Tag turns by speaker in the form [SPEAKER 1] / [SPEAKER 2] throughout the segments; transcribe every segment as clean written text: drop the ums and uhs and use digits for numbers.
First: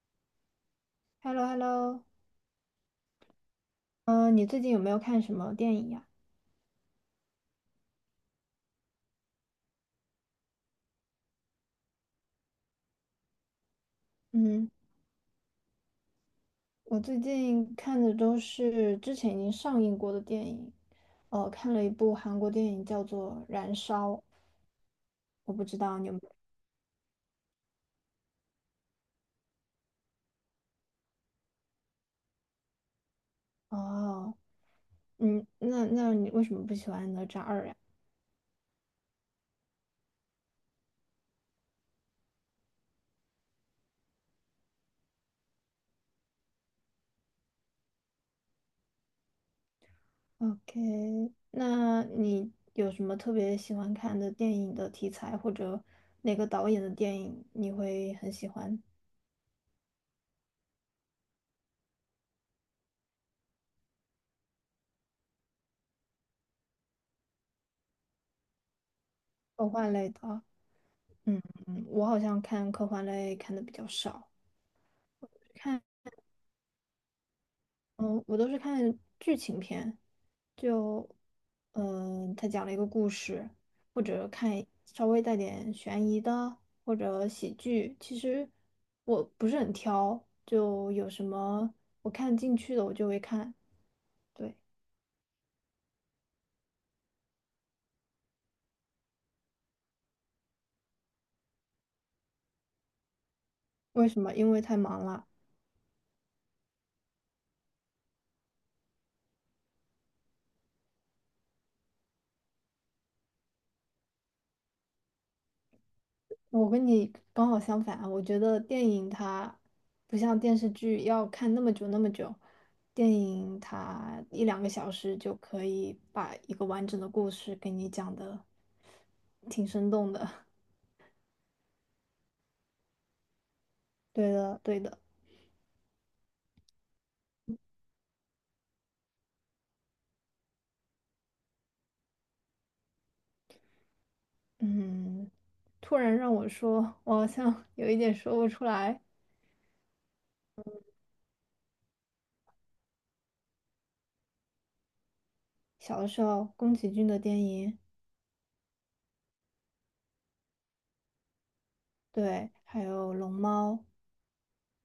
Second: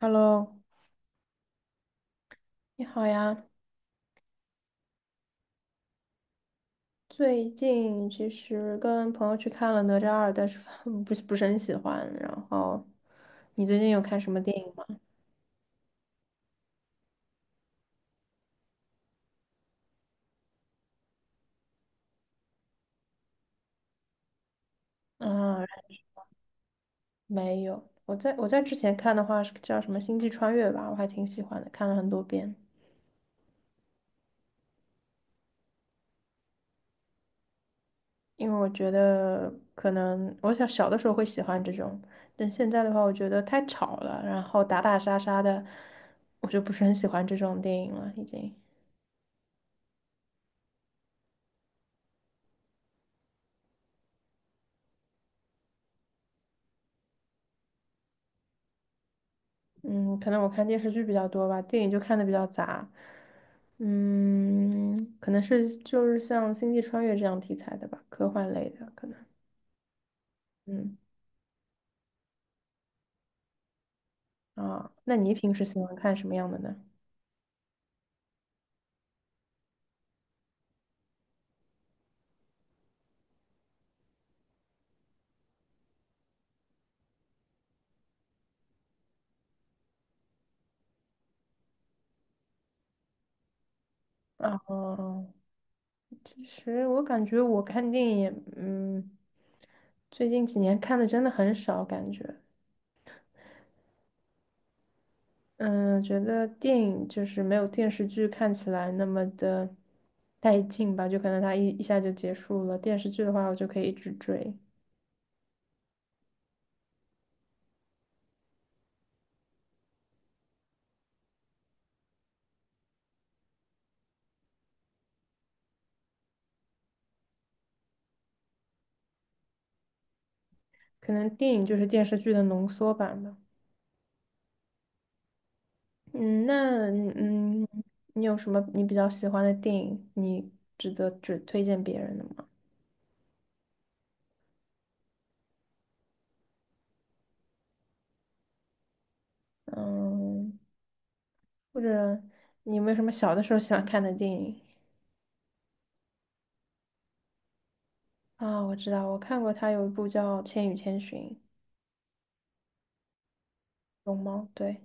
[SPEAKER 1] Hello，
[SPEAKER 2] h e l l o h e l l o
[SPEAKER 1] 你好呀。
[SPEAKER 2] 嗯，你最近有没有看什么电影呀？
[SPEAKER 1] 最近其实跟朋友去看了《哪吒二》，但是 不是很喜欢。然后，你最近有看什么电影
[SPEAKER 2] 嗯，
[SPEAKER 1] 吗？
[SPEAKER 2] 我最近看的都是之前已经上映过的电影，哦，看了一部韩国电影叫做《燃烧》，我
[SPEAKER 1] 啊，
[SPEAKER 2] 不知道你有没
[SPEAKER 1] 没有。我在之前看的话是叫什么《星际穿越》吧，我还挺喜欢的，看了很多遍。
[SPEAKER 2] 有。哦，那你为什么不喜欢哪吒二呀
[SPEAKER 1] 因为我觉得可能我想小的时候会喜欢这种，但现在的话，我觉得太吵了，然后打打杀杀的，我就不是很喜欢这种电影了，已经。
[SPEAKER 2] ？OK，那你有什么特别喜欢看的电影的题材，或者哪个导演的电影你会很喜欢？
[SPEAKER 1] 嗯，可能我看电视剧比较多吧，电影就看的比较杂。嗯，可能是就是像《星际穿越》这样题材的吧，科幻类的可能。
[SPEAKER 2] 科幻类的啊
[SPEAKER 1] 嗯
[SPEAKER 2] 嗯，我好像看科幻类看的比较少。
[SPEAKER 1] 啊，那你平时喜
[SPEAKER 2] 看。
[SPEAKER 1] 欢看什么样的呢？
[SPEAKER 2] 嗯，我都是看剧情片，就，他讲了一个故事，或者看稍微带点悬疑的，或者喜剧。其实我不是很挑，就有什么我看进去的我就会看。对，
[SPEAKER 1] 啊，其实我感觉我看电影也最近几年看的真的很少，感觉，
[SPEAKER 2] 为什么？因为太忙了。
[SPEAKER 1] 嗯，觉得电影就是没有电视剧看起来那么的带劲吧，就可能它一下就结束了，电视剧的话我就可以一直追。
[SPEAKER 2] 我跟你刚好相反啊，我觉得电影它不像电视剧要看那么久那么久，电影它一两个小时就可以把一个完整的故事给你讲的挺生动的。
[SPEAKER 1] 可能电影就是电视剧的浓缩版吧。
[SPEAKER 2] 对的，对的，
[SPEAKER 1] 嗯，那嗯，你有什么你比较喜欢的电影，你值得只推荐别人的吗？
[SPEAKER 2] 嗯，突然让我说，我好像 有一点说不出来。
[SPEAKER 1] 嗯，或者你有没有什么小的时候喜欢看的电影
[SPEAKER 2] 小的时候，宫崎骏的电影，
[SPEAKER 1] 啊？我知道，我看过他有一部叫《千与千寻》，
[SPEAKER 2] 对，还有《龙猫》，
[SPEAKER 1] 龙猫，对，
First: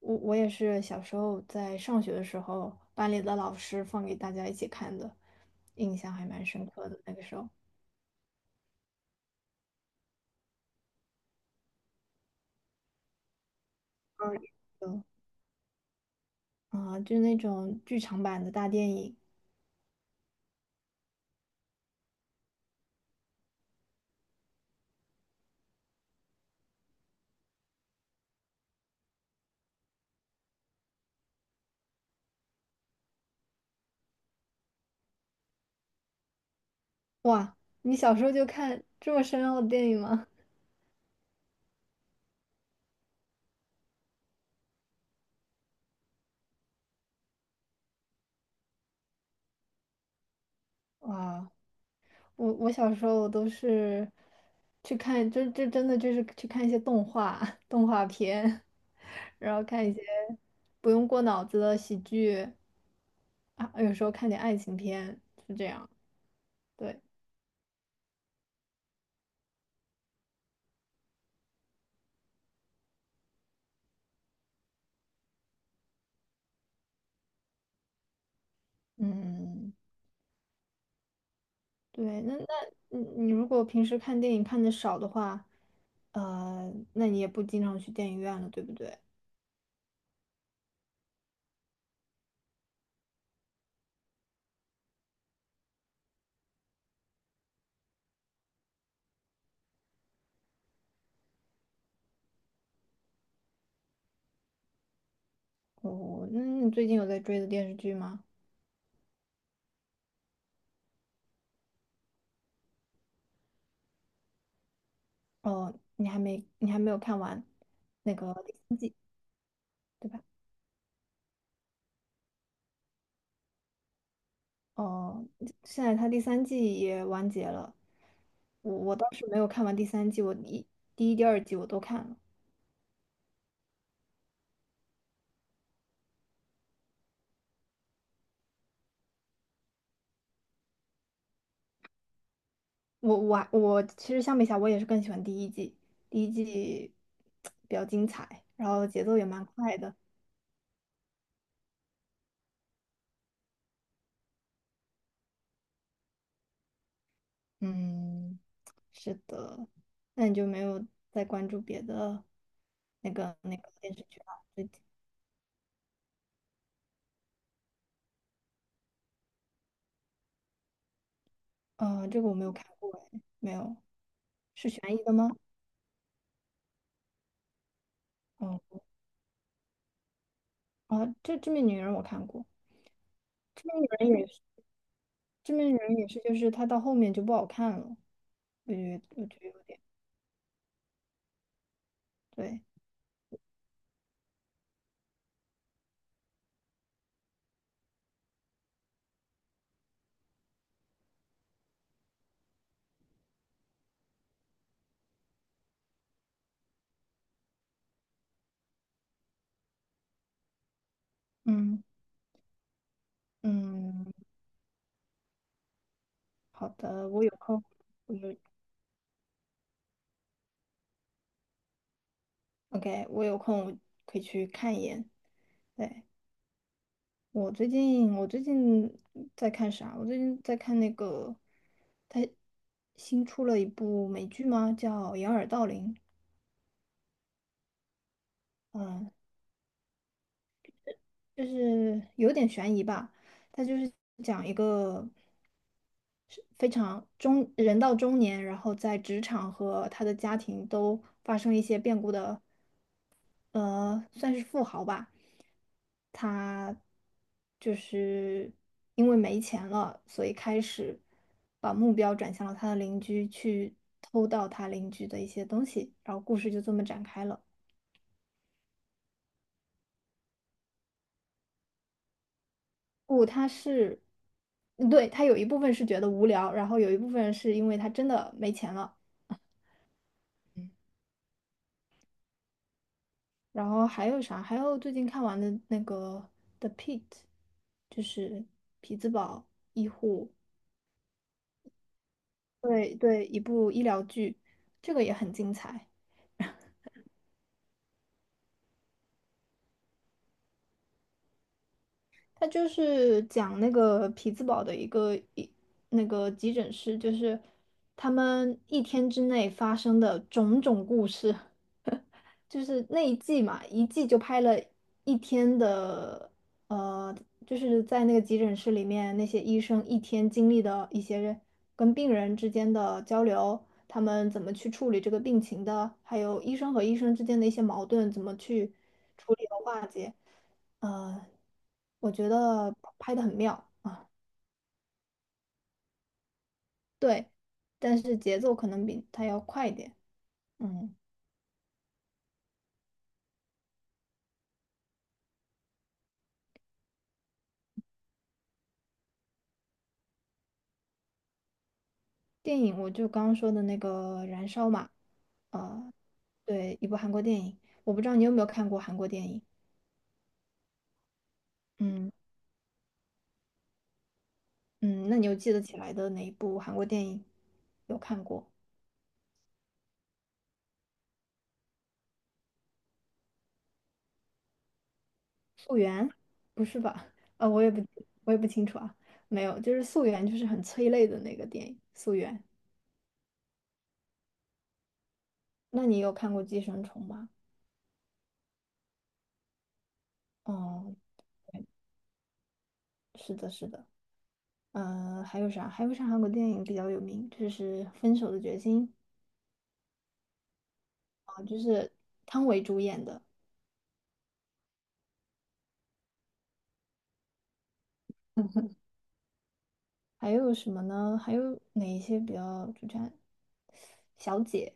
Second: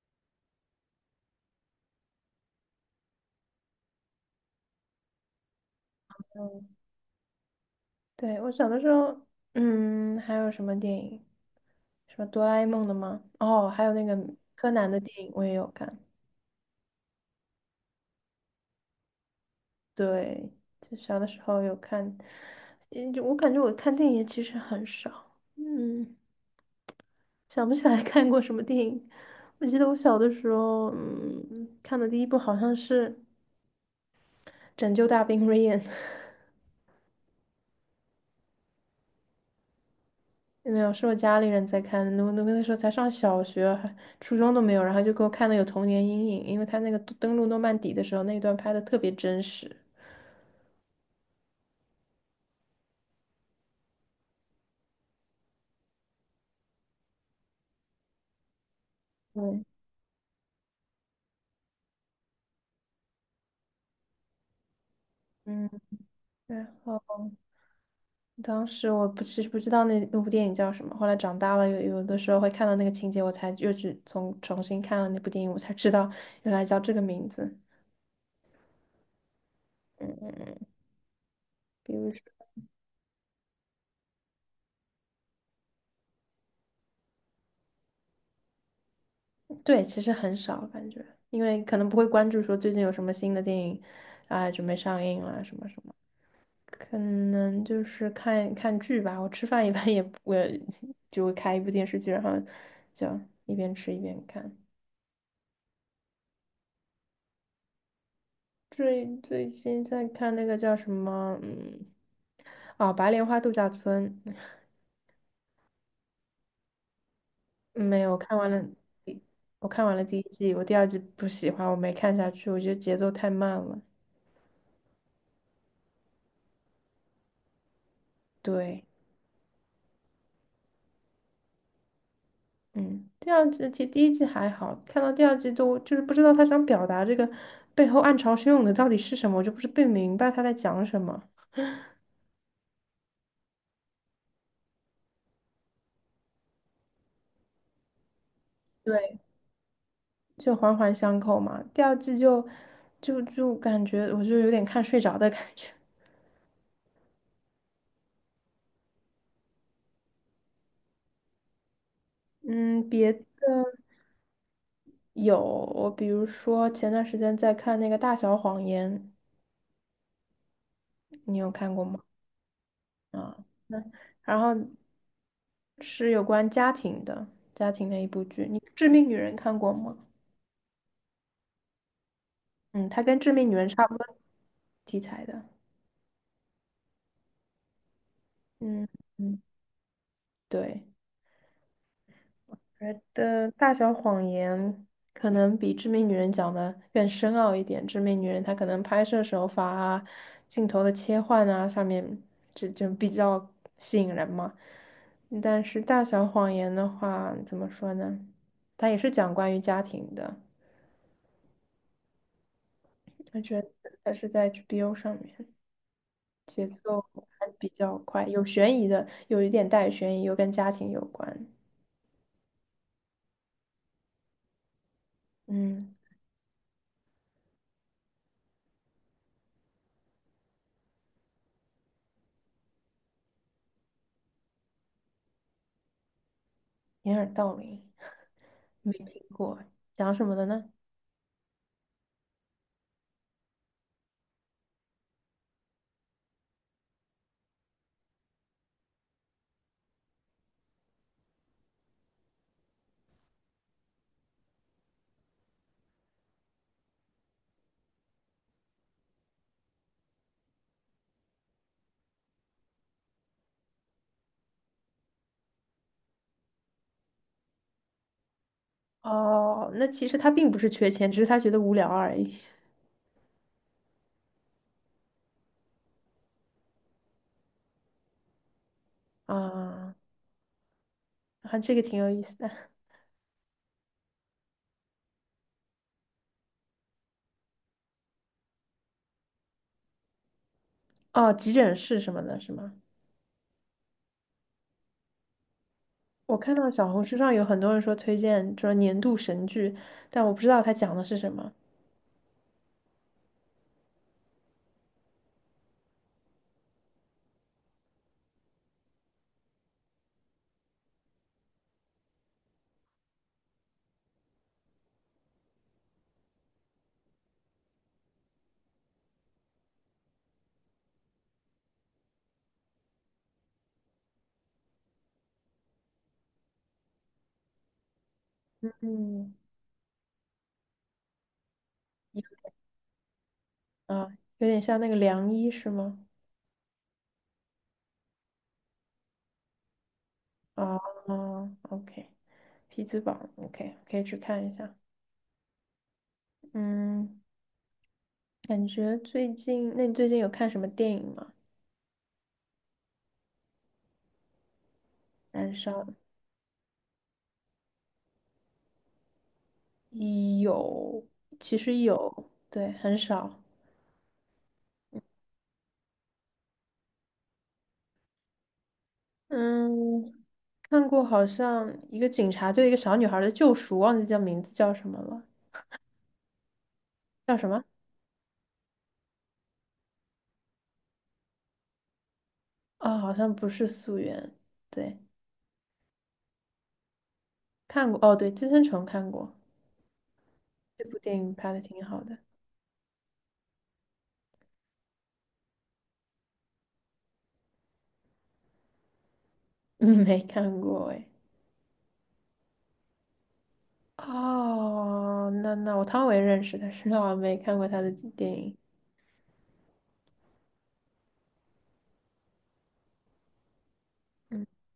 [SPEAKER 2] 我也是小时候在上学的时候，班里的老师放给大家一起看的，印象还蛮
[SPEAKER 1] 嗯，
[SPEAKER 2] 深刻的。那个时候，
[SPEAKER 1] 对，我小的时候，嗯，还有什么电影？什么哆啦 A 梦的吗？哦，还有那个
[SPEAKER 2] 二
[SPEAKER 1] 柯南的
[SPEAKER 2] 嗯，
[SPEAKER 1] 电影我也有看。
[SPEAKER 2] 嗯啊，就那种剧场版的大电影。
[SPEAKER 1] 对，就小的时候有看，嗯，就我感觉我看电影其实很少，嗯，想不起来 看过什么电影。我记得我小的时候，嗯，看的第一部好像是《拯救大兵瑞恩》，
[SPEAKER 2] 哇，你小时候就看这么深奥的电影吗？
[SPEAKER 1] 没有，是我家里人在看的。我那个时候才上小学，还初中都没有，然后就给我看的有童年阴影，因为他那个登陆诺曼底的时候那一段拍的特别真实。
[SPEAKER 2] 哇，我小时候都是去看，这真的就是去看一些动画 动画片，然
[SPEAKER 1] 对，
[SPEAKER 2] 后看一些不用过脑子的喜剧啊，有时候看点爱情片，是这
[SPEAKER 1] 嗯，
[SPEAKER 2] 样。
[SPEAKER 1] 然
[SPEAKER 2] 对。
[SPEAKER 1] 后。当时我不其实不知道那部电影叫什么，后来长大了有的时候会看到那个情节，我才又去重新看了那部电影，我才知道原来叫这个名字。
[SPEAKER 2] 嗯，
[SPEAKER 1] 嗯，嗯嗯，比如说，
[SPEAKER 2] 对，那你你如果平时看电影看的少的话，那你也不经常去电影院了，对不对？
[SPEAKER 1] 对，其实很少感觉，因为可能不会关注说最近有什么新的电影啊、准备上映了什么什么，可能就是看看剧吧。我吃饭一般我就会开一部电视剧，然后就一边吃一边看。
[SPEAKER 2] 那你最近有在追的电视剧吗？
[SPEAKER 1] 最近在看那个叫什么，嗯，哦，《白莲花度假村》，
[SPEAKER 2] 哦，你还没有看完
[SPEAKER 1] 没
[SPEAKER 2] 那
[SPEAKER 1] 有
[SPEAKER 2] 个
[SPEAKER 1] 看完
[SPEAKER 2] 第
[SPEAKER 1] 了，
[SPEAKER 2] 三季，
[SPEAKER 1] 我看完了
[SPEAKER 2] 对
[SPEAKER 1] 第一
[SPEAKER 2] 吧？
[SPEAKER 1] 季，我第二季不喜欢，我没看下去，我觉得节奏太慢了。
[SPEAKER 2] 哦，现在它第三季也完结了，我
[SPEAKER 1] 对，
[SPEAKER 2] 我倒是没有看完第三季，第一、第二季我都看了。
[SPEAKER 1] 嗯，第二季其实第一季还好，看到第二季都就是不知道他想表达这个背后暗潮汹涌的到底是什么，我就不是不明白他在讲什么。
[SPEAKER 2] 我其实相比下，我也是更喜欢第一季，第一季比较精彩，然后节奏
[SPEAKER 1] 对，
[SPEAKER 2] 也蛮快的。
[SPEAKER 1] 就环环相扣嘛。第二季就就感觉我就有点看睡着的感觉。
[SPEAKER 2] 嗯，是的。那你就没有再关注别的
[SPEAKER 1] 嗯，
[SPEAKER 2] 那
[SPEAKER 1] 别的
[SPEAKER 2] 个那个电视剧了？最近，
[SPEAKER 1] 有，我比如说前段时间在看那个《大小谎言》，你有看过吗？
[SPEAKER 2] 这个我没有看过，哎，
[SPEAKER 1] 啊，
[SPEAKER 2] 没有，
[SPEAKER 1] 那然后
[SPEAKER 2] 是悬疑的吗？
[SPEAKER 1] 是有关家庭的，家庭的一部剧。
[SPEAKER 2] 哦，
[SPEAKER 1] 你《致命女人》看过吗？
[SPEAKER 2] 啊，这《致命女人》我看过，
[SPEAKER 1] 嗯，它跟《致命女
[SPEAKER 2] 《致
[SPEAKER 1] 人》
[SPEAKER 2] 命
[SPEAKER 1] 差
[SPEAKER 2] 女
[SPEAKER 1] 不多
[SPEAKER 2] 人》也是，
[SPEAKER 1] 题材的。
[SPEAKER 2] 《致命女人》也是，就是它到后面就不好看了，我
[SPEAKER 1] 嗯
[SPEAKER 2] 觉得我觉
[SPEAKER 1] 嗯，
[SPEAKER 2] 得有点
[SPEAKER 1] 对。
[SPEAKER 2] 对，
[SPEAKER 1] 觉得《大小谎言》可能比《致命女人》讲的更深奥一点，《致命女人》她可能拍摄手法啊、镜头的切换啊上面就比较吸引人嘛。但是《大小谎言》的话，怎么说呢？它也是讲关于家庭的，
[SPEAKER 2] 嗯
[SPEAKER 1] 我觉得
[SPEAKER 2] 嗯，
[SPEAKER 1] 它是在 HBO 上面，节
[SPEAKER 2] 好
[SPEAKER 1] 奏
[SPEAKER 2] 的，我有
[SPEAKER 1] 还
[SPEAKER 2] 空，
[SPEAKER 1] 比较
[SPEAKER 2] 我
[SPEAKER 1] 快，
[SPEAKER 2] 就
[SPEAKER 1] 有悬疑的，有一点带悬疑，又跟家庭有关。
[SPEAKER 2] OK，我有空我可以去看一眼。
[SPEAKER 1] 嗯。
[SPEAKER 2] 对。我最近在看啥？我最近在看那个，他新出了一部美剧吗？叫《掩耳盗铃》。
[SPEAKER 1] 掩耳盗铃，没
[SPEAKER 2] 嗯，
[SPEAKER 1] 听过，讲什么的呢？
[SPEAKER 2] 就是有点悬疑吧。它就是讲一个是非常中人到中年，然后在职场和他的家庭都发生一些变故的算是富豪吧，他就是因为没钱了，所以开始把目标转向了他的邻居，去偷盗他邻居的一些东西，然后故事就这么展开了。
[SPEAKER 1] 哦，那其实他并不是缺钱，只是他觉得无聊而已。
[SPEAKER 2] 不，嗯对，他有一部分是觉得无聊，然后有一部分是因为他真的没钱了，
[SPEAKER 1] 啊，啊，这个挺有意思的。
[SPEAKER 2] 然后还有啥？还有最近看完的那个《The Pitt》，就是匹兹堡医护。
[SPEAKER 1] 哦，急诊室什么的，是吗？
[SPEAKER 2] 对对，一部医疗剧，这个也很精彩。
[SPEAKER 1] 我看到小红书上有很多人说推荐，说年度神剧，但我不知道它讲的是什么。
[SPEAKER 2] 它就是讲那个匹兹堡的一个那个急诊室，就是他们一天之内发生的种种故事。就是那一季嘛，一季就拍了一天的，呃，就是在那个急诊室里面，那些医生一天经历的一些跟病人之间的交流，他们怎么去处理这个病情的，还有医生和医生之间的一些矛盾，怎么去处
[SPEAKER 1] 嗯，
[SPEAKER 2] 理和化解，呃，我觉得拍的很妙
[SPEAKER 1] 啊，
[SPEAKER 2] 啊，
[SPEAKER 1] 有点像那个良医是吗？
[SPEAKER 2] 对，但是节奏可能比它要快一点，
[SPEAKER 1] 啊
[SPEAKER 2] 嗯。
[SPEAKER 1] ，OK，匹兹堡，OK，可以去看一下。嗯，感觉最近，那你最近有看什么电影吗？
[SPEAKER 2] 电影我就刚刚说的那个《燃烧》嘛，
[SPEAKER 1] 燃烧。
[SPEAKER 2] 呃，对，一部韩国电影，我不知道你有没有看过韩国电影，
[SPEAKER 1] 有，其实
[SPEAKER 2] 嗯
[SPEAKER 1] 有，对，很少。
[SPEAKER 2] 嗯，那你有记得起来的哪一部韩国电影有看过？
[SPEAKER 1] 嗯，看过好像一个警察对一个小女孩的救赎，忘记叫名字叫什么了，
[SPEAKER 2] 《素媛》？不是吧？
[SPEAKER 1] 叫什
[SPEAKER 2] 呃，我
[SPEAKER 1] 么？
[SPEAKER 2] 也不我也不清楚啊，没有，就是《素媛》就是很催泪的那个电影，《素媛》。
[SPEAKER 1] 啊、好像不是《素媛。对，
[SPEAKER 2] 那你有看过《寄生虫》吗？
[SPEAKER 1] 看过。哦，对，《寄生虫》看过，这
[SPEAKER 2] 哦，
[SPEAKER 1] 部电影拍的挺好的。
[SPEAKER 2] 是的，是的。嗯，还有啥？还有啥韩国电影比较有名？就是《分手的决心》
[SPEAKER 1] 嗯，没看过哎。
[SPEAKER 2] 啊，就是汤唯主演的。
[SPEAKER 1] 哦，那那我汤唯认识，但是 我没看过她的电影。
[SPEAKER 2] 还有什么呢？还有哪一些比较主样小
[SPEAKER 1] 嗯，
[SPEAKER 2] 姐，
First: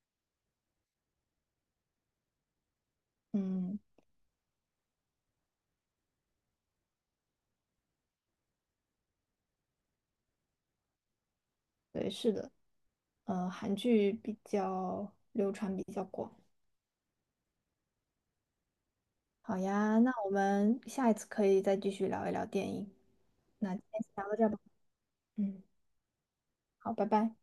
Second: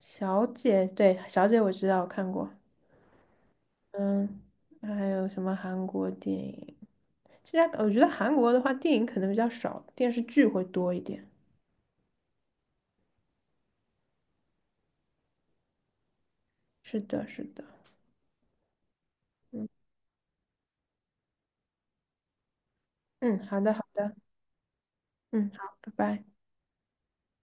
[SPEAKER 1] 小姐，对，小姐我知道，我看过。
[SPEAKER 2] 嗯，
[SPEAKER 1] 嗯，那还有什么韩国电影？其实我觉得韩国的话，电影可能比较少，电视剧会多一点。
[SPEAKER 2] 对，是的，韩剧比较流传比较广。
[SPEAKER 1] 是的，是的。
[SPEAKER 2] 好
[SPEAKER 1] 嗯
[SPEAKER 2] 呀，那我们下一次可以再继续聊一聊电影。
[SPEAKER 1] 嗯，好
[SPEAKER 2] 那
[SPEAKER 1] 的，好
[SPEAKER 2] 今天先
[SPEAKER 1] 的。
[SPEAKER 2] 聊到这儿吧。
[SPEAKER 1] 嗯，
[SPEAKER 2] 嗯，
[SPEAKER 1] 好，拜拜。
[SPEAKER 2] 好，拜拜。